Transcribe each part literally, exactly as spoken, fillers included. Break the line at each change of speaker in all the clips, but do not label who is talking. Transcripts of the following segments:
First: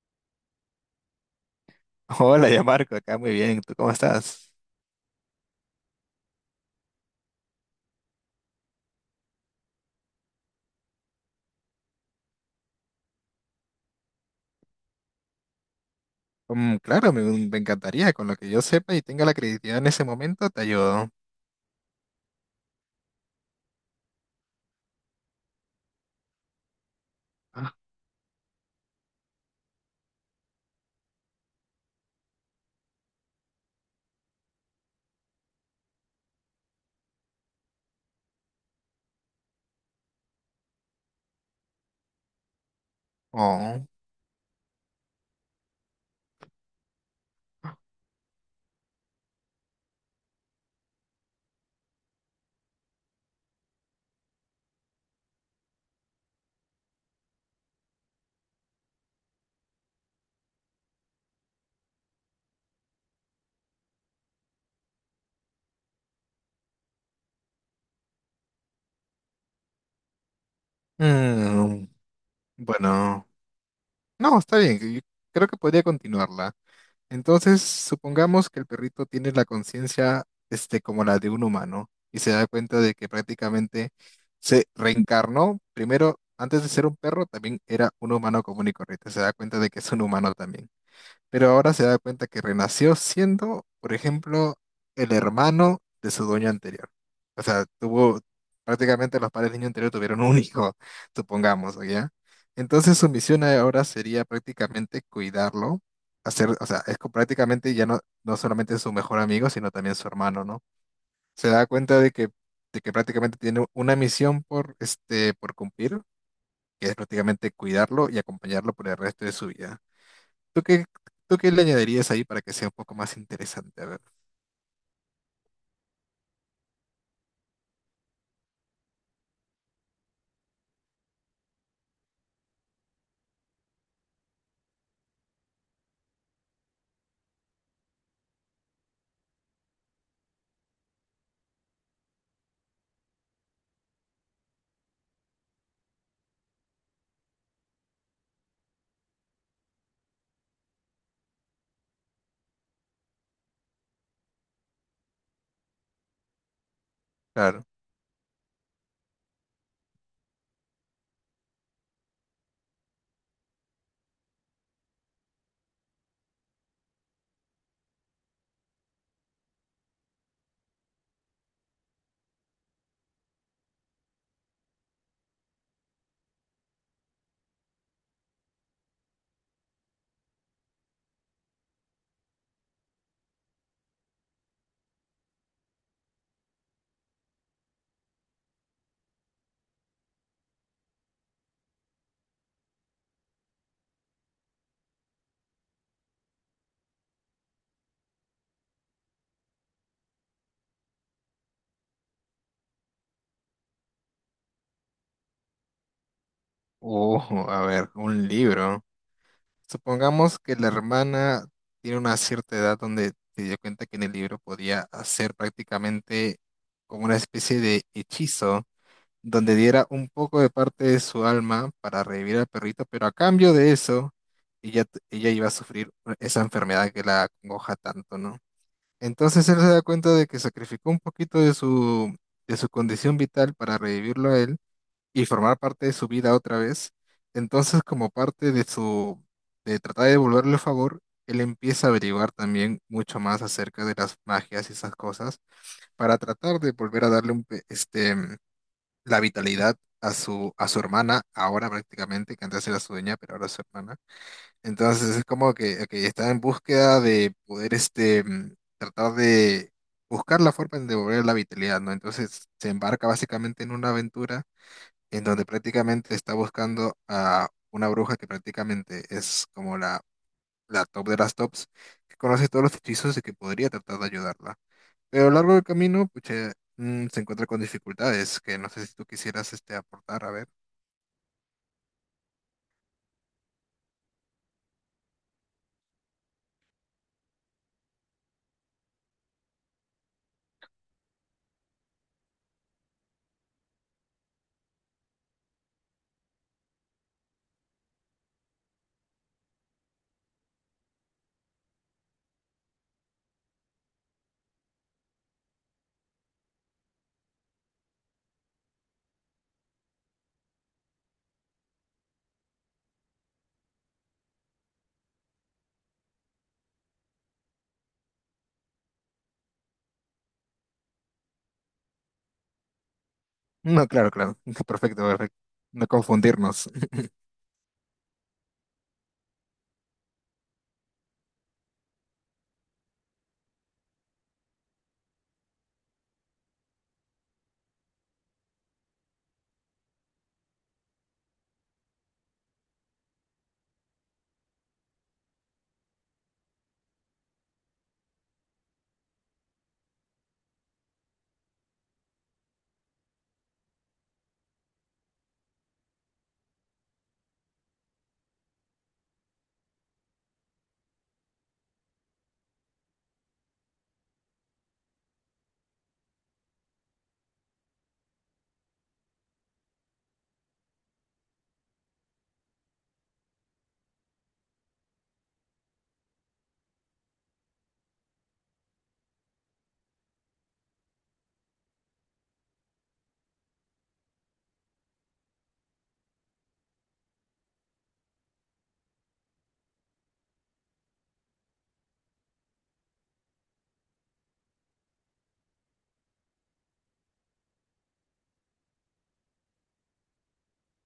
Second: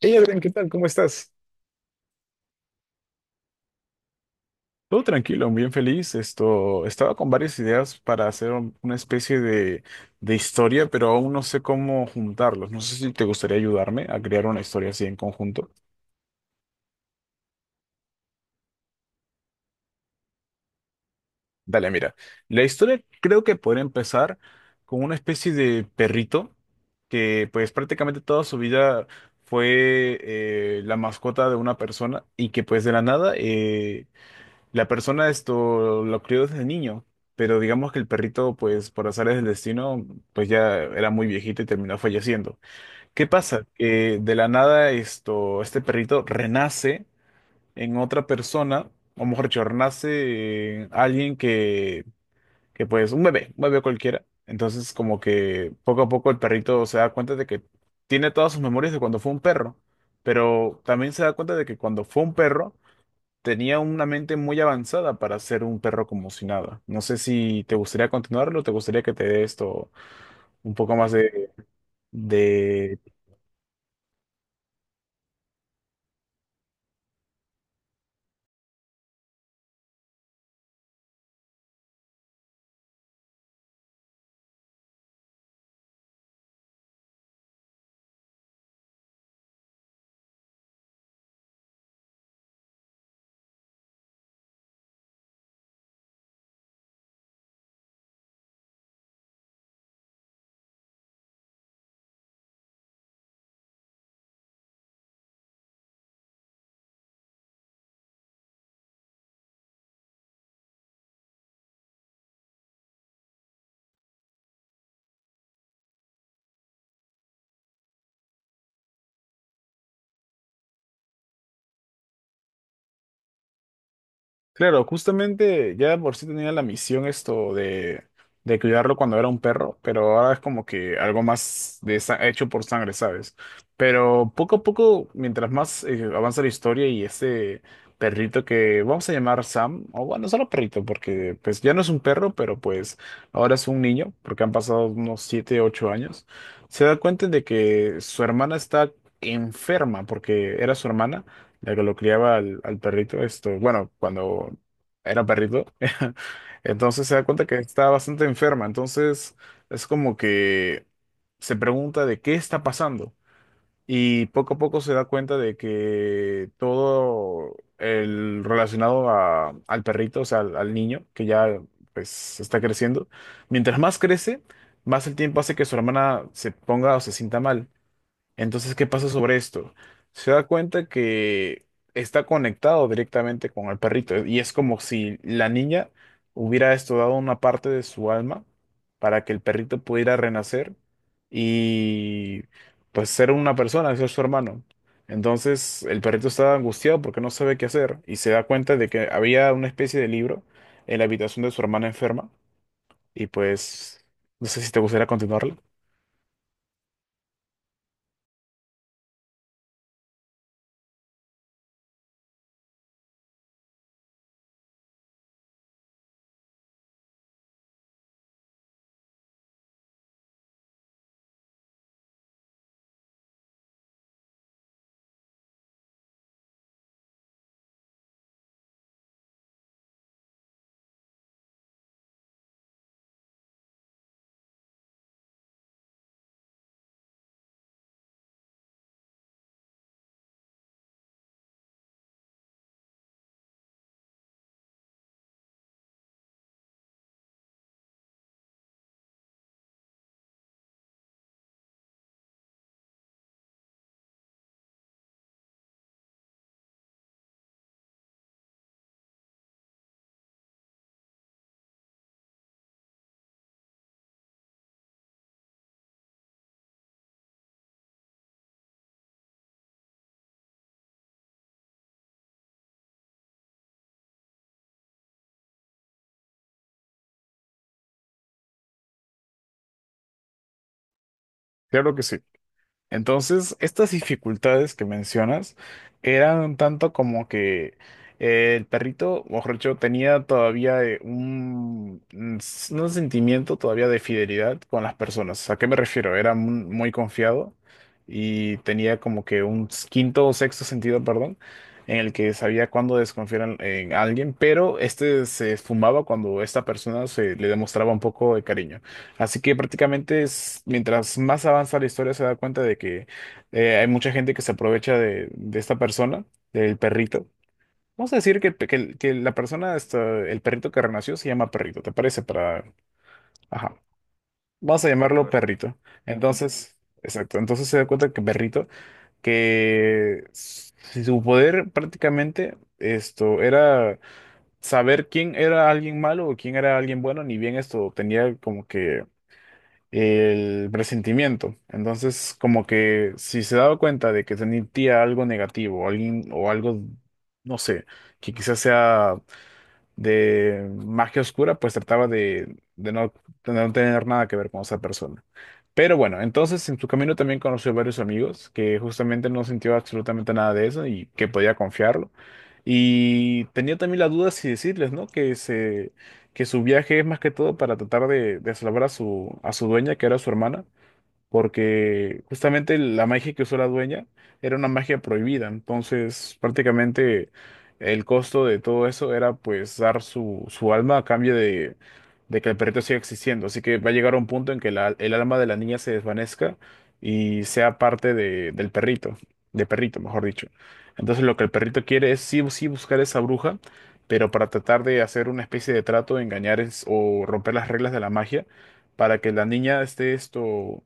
Hey Adrián, ¿qué tal? ¿Cómo estás?
Hola, ya Marco, acá muy bien. ¿Tú cómo estás?
Todo tranquilo, bien feliz. Esto, estaba con varias ideas para hacer un- una especie de, de historia, pero aún no sé cómo juntarlos. No sé si te gustaría ayudarme a crear una historia así en conjunto.
Mm, claro, me, me encantaría. Con lo que yo sepa y tenga la credibilidad en ese momento, te ayudo.
Dale, mira. La historia creo que podría empezar con una especie de perrito que pues
Ah.
prácticamente toda su vida fue eh, la mascota de una persona y que pues de la nada. eh, La persona, esto lo crió desde niño, pero digamos que el perrito, pues por azares del destino, pues ya era muy viejito y terminó falleciendo. ¿Qué pasa?
Oh.
Que de la nada, esto, este perrito renace en otra persona, o mejor dicho, renace en alguien que, que pues un bebé, un bebé cualquiera. Entonces como que poco a poco el perrito se da cuenta de que tiene todas sus memorias de cuando fue un perro, pero también se da cuenta de que cuando fue un perro tenía una mente muy avanzada para ser un perro como si nada. No sé si te gustaría continuarlo, te gustaría que te dé esto un poco más de,
Mm,
de
bueno, no, Está bien. Yo creo que podría continuarla. Entonces, supongamos que el perrito tiene la conciencia, este, como la de un humano, y se da cuenta de que prácticamente se reencarnó. Primero, antes de ser un perro, también era un humano común y corriente. Se da cuenta de que es un humano también, pero ahora se da cuenta que renació siendo, por ejemplo, el hermano de su dueño anterior. O sea, tuvo, prácticamente, los padres del niño anterior tuvieron un hijo, supongamos, ¿o ¿ya? Entonces su misión ahora sería prácticamente cuidarlo, hacer, o sea, es co- prácticamente ya no, no solamente su mejor amigo, sino también su hermano, ¿no? Se da cuenta de que, de que prácticamente tiene una misión por, este, por cumplir, que es prácticamente cuidarlo y acompañarlo por el resto de su vida. ¿Tú qué, ¿tú qué le añadirías ahí para que sea un poco más interesante? A ver,
Claro, justamente ya de por sí tenía la misión esto de, de cuidarlo cuando era un perro, pero ahora es como que algo más de sa- hecho por sangre, ¿sabes? Pero poco a poco, mientras más eh, avanza la historia y ese perrito que vamos a llamar Sam, o bueno, solo perrito, porque pues ya no es un perro, pero pues ahora es un niño, porque han pasado unos siete, ocho años. Se da cuenta de que su hermana está enferma, porque era su hermana la que lo criaba al, al perrito, esto, bueno, cuando era perrito, entonces se da cuenta que
claro.
está bastante enferma. Entonces es como que se pregunta de qué está pasando y poco a poco se da cuenta de que todo el relacionado a- al perrito, o sea, al, al niño, que ya pues está creciendo, mientras más crece, más el tiempo hace que su hermana se ponga o se sienta mal. Entonces, ¿qué pasa sobre esto? Se da cuenta que está conectado directamente con el perrito y es como si la niña hubiera estudiado una parte de su alma para que el perrito pudiera renacer y pues ser una persona, ser su hermano. Entonces, el perrito está angustiado porque no sabe qué hacer y se da cuenta de que había una especie de libro en la habitación de su hermana enferma y pues no sé si te gustaría continuarlo.
Uh, a ver, un libro. Supongamos que la hermana tiene una cierta edad donde se dio cuenta que en el libro podía hacer prácticamente como una especie de hechizo donde diera un poco de parte de su alma para revivir al perrito, pero a cambio de eso, ella, ella iba a sufrir esa enfermedad que la acongoja tanto, ¿no? Entonces él se da cuenta de que sacrificó un poquito de su, de su condición vital para revivirlo a él y formar parte de su vida otra vez. Entonces, como parte de su, de tratar de devolverle el favor, él empieza a averiguar también mucho más acerca de las magias y esas cosas para tratar de volver a darle un, pe- este, la vitalidad a su, a su hermana, ahora prácticamente, que antes era su dueña, pero ahora es su hermana. Entonces es como que ok, está en búsqueda de poder este, mm, tratar de buscar la forma de devolver la vitalidad, ¿no? Entonces se embarca básicamente en una aventura en donde prácticamente está buscando a una bruja que prácticamente es como la, la top de las tops, que conoce todos los hechizos y que podría tratar de ayudarla. Pero a lo largo del camino, pucha, mm, se encuentra con dificultades que no sé si tú quisieras este, aportar, a ver.
Claro que sí. Entonces, estas dificultades que mencionas eran un tanto como que eh, el perrito, o mejor dicho, tenía todavía eh, un, un s- no un sentimiento todavía de fidelidad con las personas. ¿A qué me refiero? Era mu- muy confiado y tenía como que un s- quinto o sexto sentido, perdón, en el que sabía cuándo desconfiar en, en alguien, pero este se esfumaba cuando esta persona se le demostraba un poco de cariño. Así que prácticamente es, mientras más avanza la historia, se da cuenta de que eh, hay mucha gente que se aprovecha de, de esta persona, del perrito. Vamos a decir que, que el- que la persona, esta- el perrito que renació se llama perrito, ¿te parece? Para, ajá,
No, claro, claro.
vamos a
Perfecto,
llamarlo
perfecto.
Perfecto. Perrito.
No confundirnos.
Entonces, exacto, entonces se da cuenta que perrito, que s- si su poder prácticamente esto era saber quién era alguien malo o quién era alguien bueno, ni bien esto tenía como que el presentimiento. Entonces, como que si se daba cuenta de que sentía algo negativo, alguien o algo, no sé, que quizás sea de magia oscura, pues trataba de, de no, de no tener nada que ver con esa persona. Pero bueno, entonces en su camino también conoció varios amigos que justamente no sintió absolutamente nada de eso y que podía confiarlo. Y tenía también la duda si decirles, ¿no? Que se, que su viaje es más que todo para tratar de, de salvar a su, a su dueña, que era su hermana, porque justamente la magia que usó la dueña era una magia prohibida, entonces prácticamente el costo de todo eso era pues dar su, su alma a cambio de, de que el perrito siga existiendo, así que va a llegar un punto en que la- el alma de la niña se desvanezca y sea parte de- del perrito, de perrito, mejor dicho. Entonces lo que el perrito quiere es sí, o sí buscar esa bruja, pero para tratar de hacer una especie de trato, engañar es- o romper las reglas de la magia, para que la niña esté, esto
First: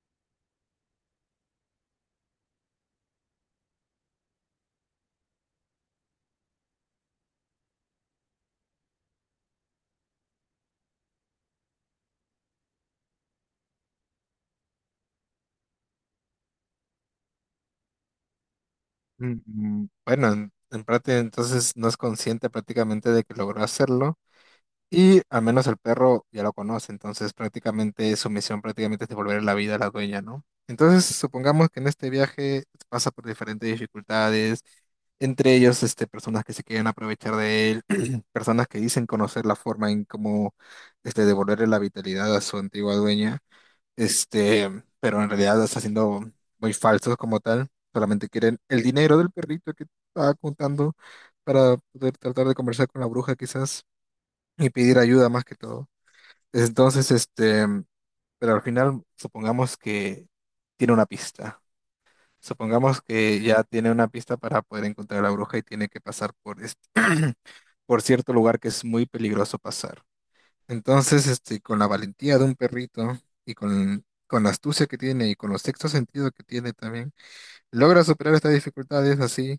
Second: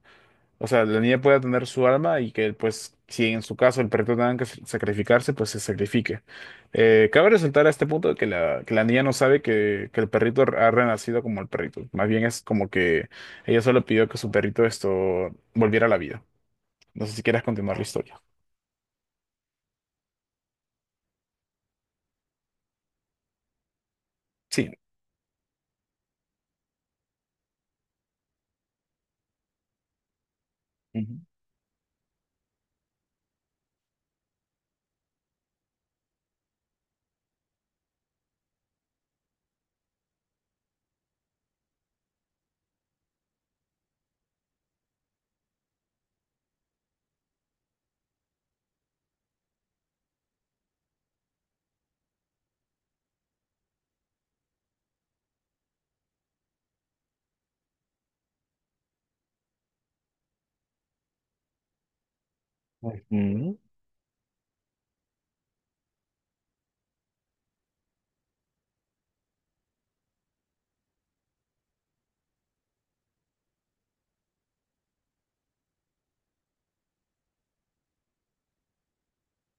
o sea, la niña pueda tener su alma y que, pues, si en su caso el perrito tenga que sacrificarse, pues se sacrifique. Eh, cabe resaltar a este punto que la, que la niña no sabe que, que el perrito ha renacido como el perrito. Más bien es como que ella solo pidió que su perrito esto volviera a la vida. No sé si quieras continuar la historia.
Mm, mm, Bueno, en, en parte entonces no es consciente prácticamente de que logró hacerlo,
Sí.
y al menos el perro ya lo conoce, entonces prácticamente su misión prácticamente es devolver la vida a la dueña, ¿no? Entonces
Ujú.
supongamos que en este viaje pasa por diferentes dificultades, entre ellos este, personas que se quieren aprovechar de él, personas que dicen conocer la forma en cómo este, devolverle la vitalidad a su antigua dueña. Este, pero en realidad está siendo muy falso como tal. Solamente quieren el dinero del perrito que estaba contando para poder tratar de conversar con la bruja quizás y pedir ayuda más que todo. Entonces, este, pero al final supongamos que tiene una pista. Supongamos que
Ujú.
ya tiene una pista para poder encontrar a la bruja y tiene que pasar por este, por cierto lugar que es muy peligroso pasar. Entonces, este, con la valentía de un perrito y con, con la astucia que tiene y con los sexto sentido que tiene también, logra superar estas dificultades así,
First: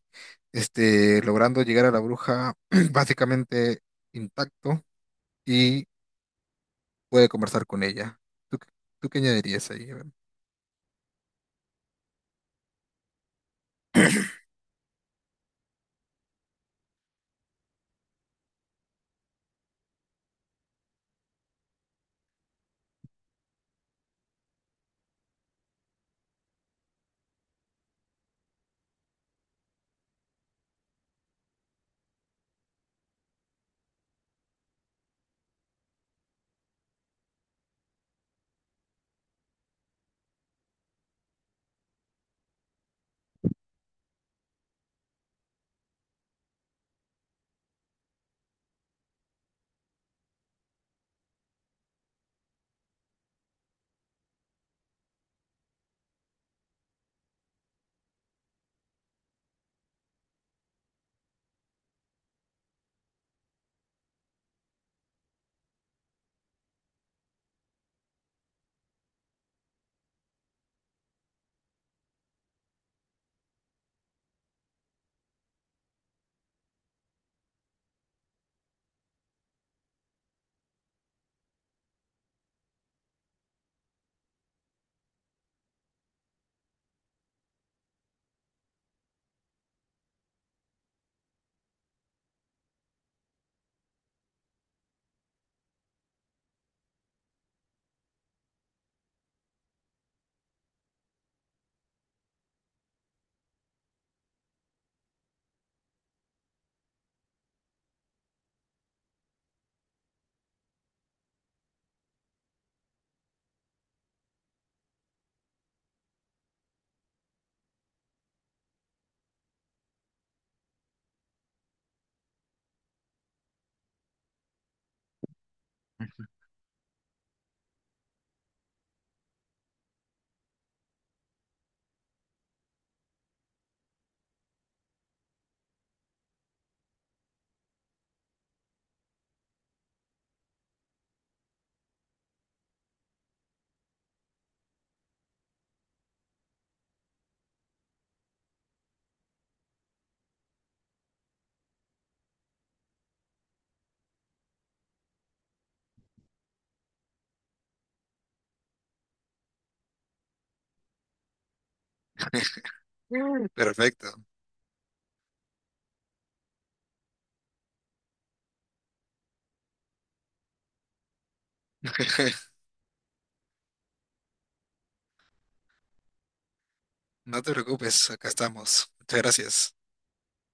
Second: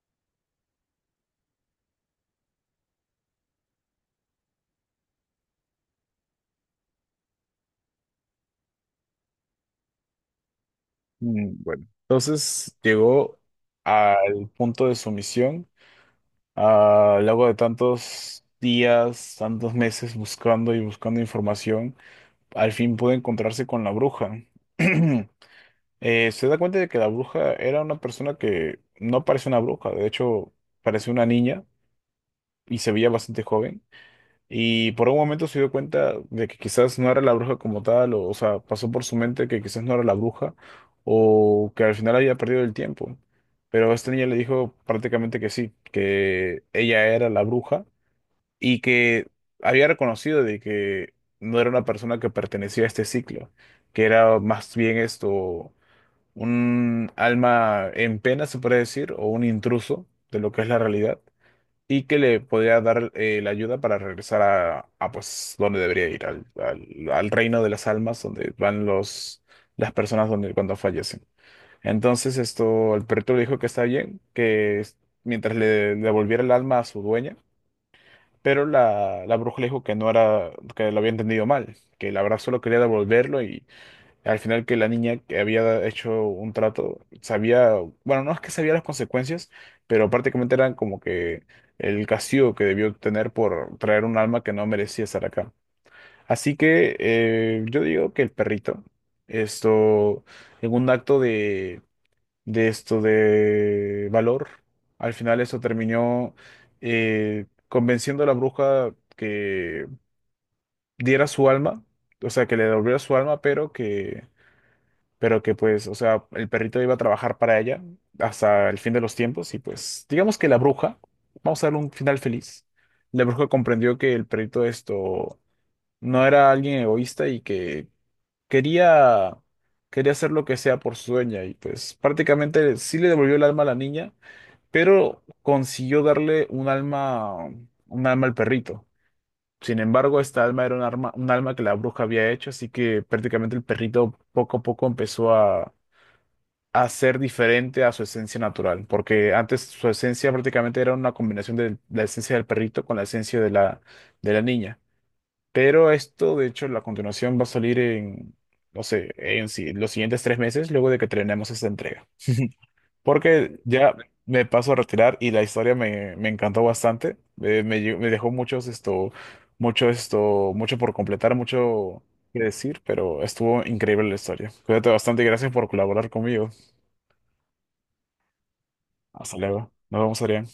este, logrando llegar a la bruja básicamente intacto, y puede conversar con ella. ¿Tú, qué- ¿tú qué añadirías ahí, Iván?
Mm, Bueno, entonces llegó al punto de su misión, ah, luego de tantos días, tantos meses buscando y buscando información. Al fin pudo encontrarse con la bruja. Eh, se da cuenta de que la bruja era una persona que no parece una bruja, de hecho parece una niña y se veía bastante joven. Y por un momento se dio cuenta de que quizás no era la bruja como tal, o, o sea, pasó por su mente que quizás no era la bruja o que al final había perdido el tiempo. Pero esta niña le dijo prácticamente que sí, que ella era la bruja y que había reconocido de que no era una persona que pertenecía a este ciclo, que era más bien, esto, un alma en pena, se puede decir, o un intruso de lo que es la realidad, y que le podía dar eh, la ayuda para regresar a, a, pues donde debería ir, al, al, al reino de las almas, donde van los, las personas donde, cuando fallecen. Entonces, esto, el perrito le dijo que está bien, que es- mientras le devolviera el alma a su dueña, pero la, la bruja le dijo que no era, que lo había entendido mal, que la verdad solo quería devolverlo y al final que la niña que había hecho un trato sabía, bueno, no es que sabía las consecuencias, pero prácticamente eran como que el castigo que debió tener por traer un alma que no merecía estar acá. Así que eh, yo digo que el perrito, esto, en un acto de de esto de valor. Al final eso terminó eh, convenciendo a la bruja que diera su alma, o sea, que le devolviera su alma, pero que, pero que pues, o sea, el perrito iba a trabajar para ella hasta el fin de los tiempos y pues, digamos que la bruja, vamos a darle un final feliz. La bruja comprendió que el perrito esto no era alguien egoísta y que quería quería hacer lo que sea por su dueña y pues prácticamente sí le devolvió el alma a la niña, pero consiguió darle un alma, un alma al perrito. Sin embargo, esta alma era un arma- un alma que la bruja había hecho, así que prácticamente el perrito poco a poco empezó a, a ser diferente a su esencia natural, porque antes su esencia prácticamente era una combinación de la esencia del perrito con la esencia de la, de la niña. Pero esto, de hecho, la continuación va a salir en, no sé, en si- los siguientes tres meses, luego de que terminemos esta entrega. Porque ya
Perfecto.
me paso a retirar y la historia me, me encantó bastante. Eh, me, lle- me dejó muchos esto, mucho esto, mucho por completar, mucho que decir, pero estuvo increíble la historia. Cuídate bastante y gracias por colaborar conmigo.
No te preocupes, acá estamos. Muchas
Hasta luego.
gracias.
Nos vemos, Adrián.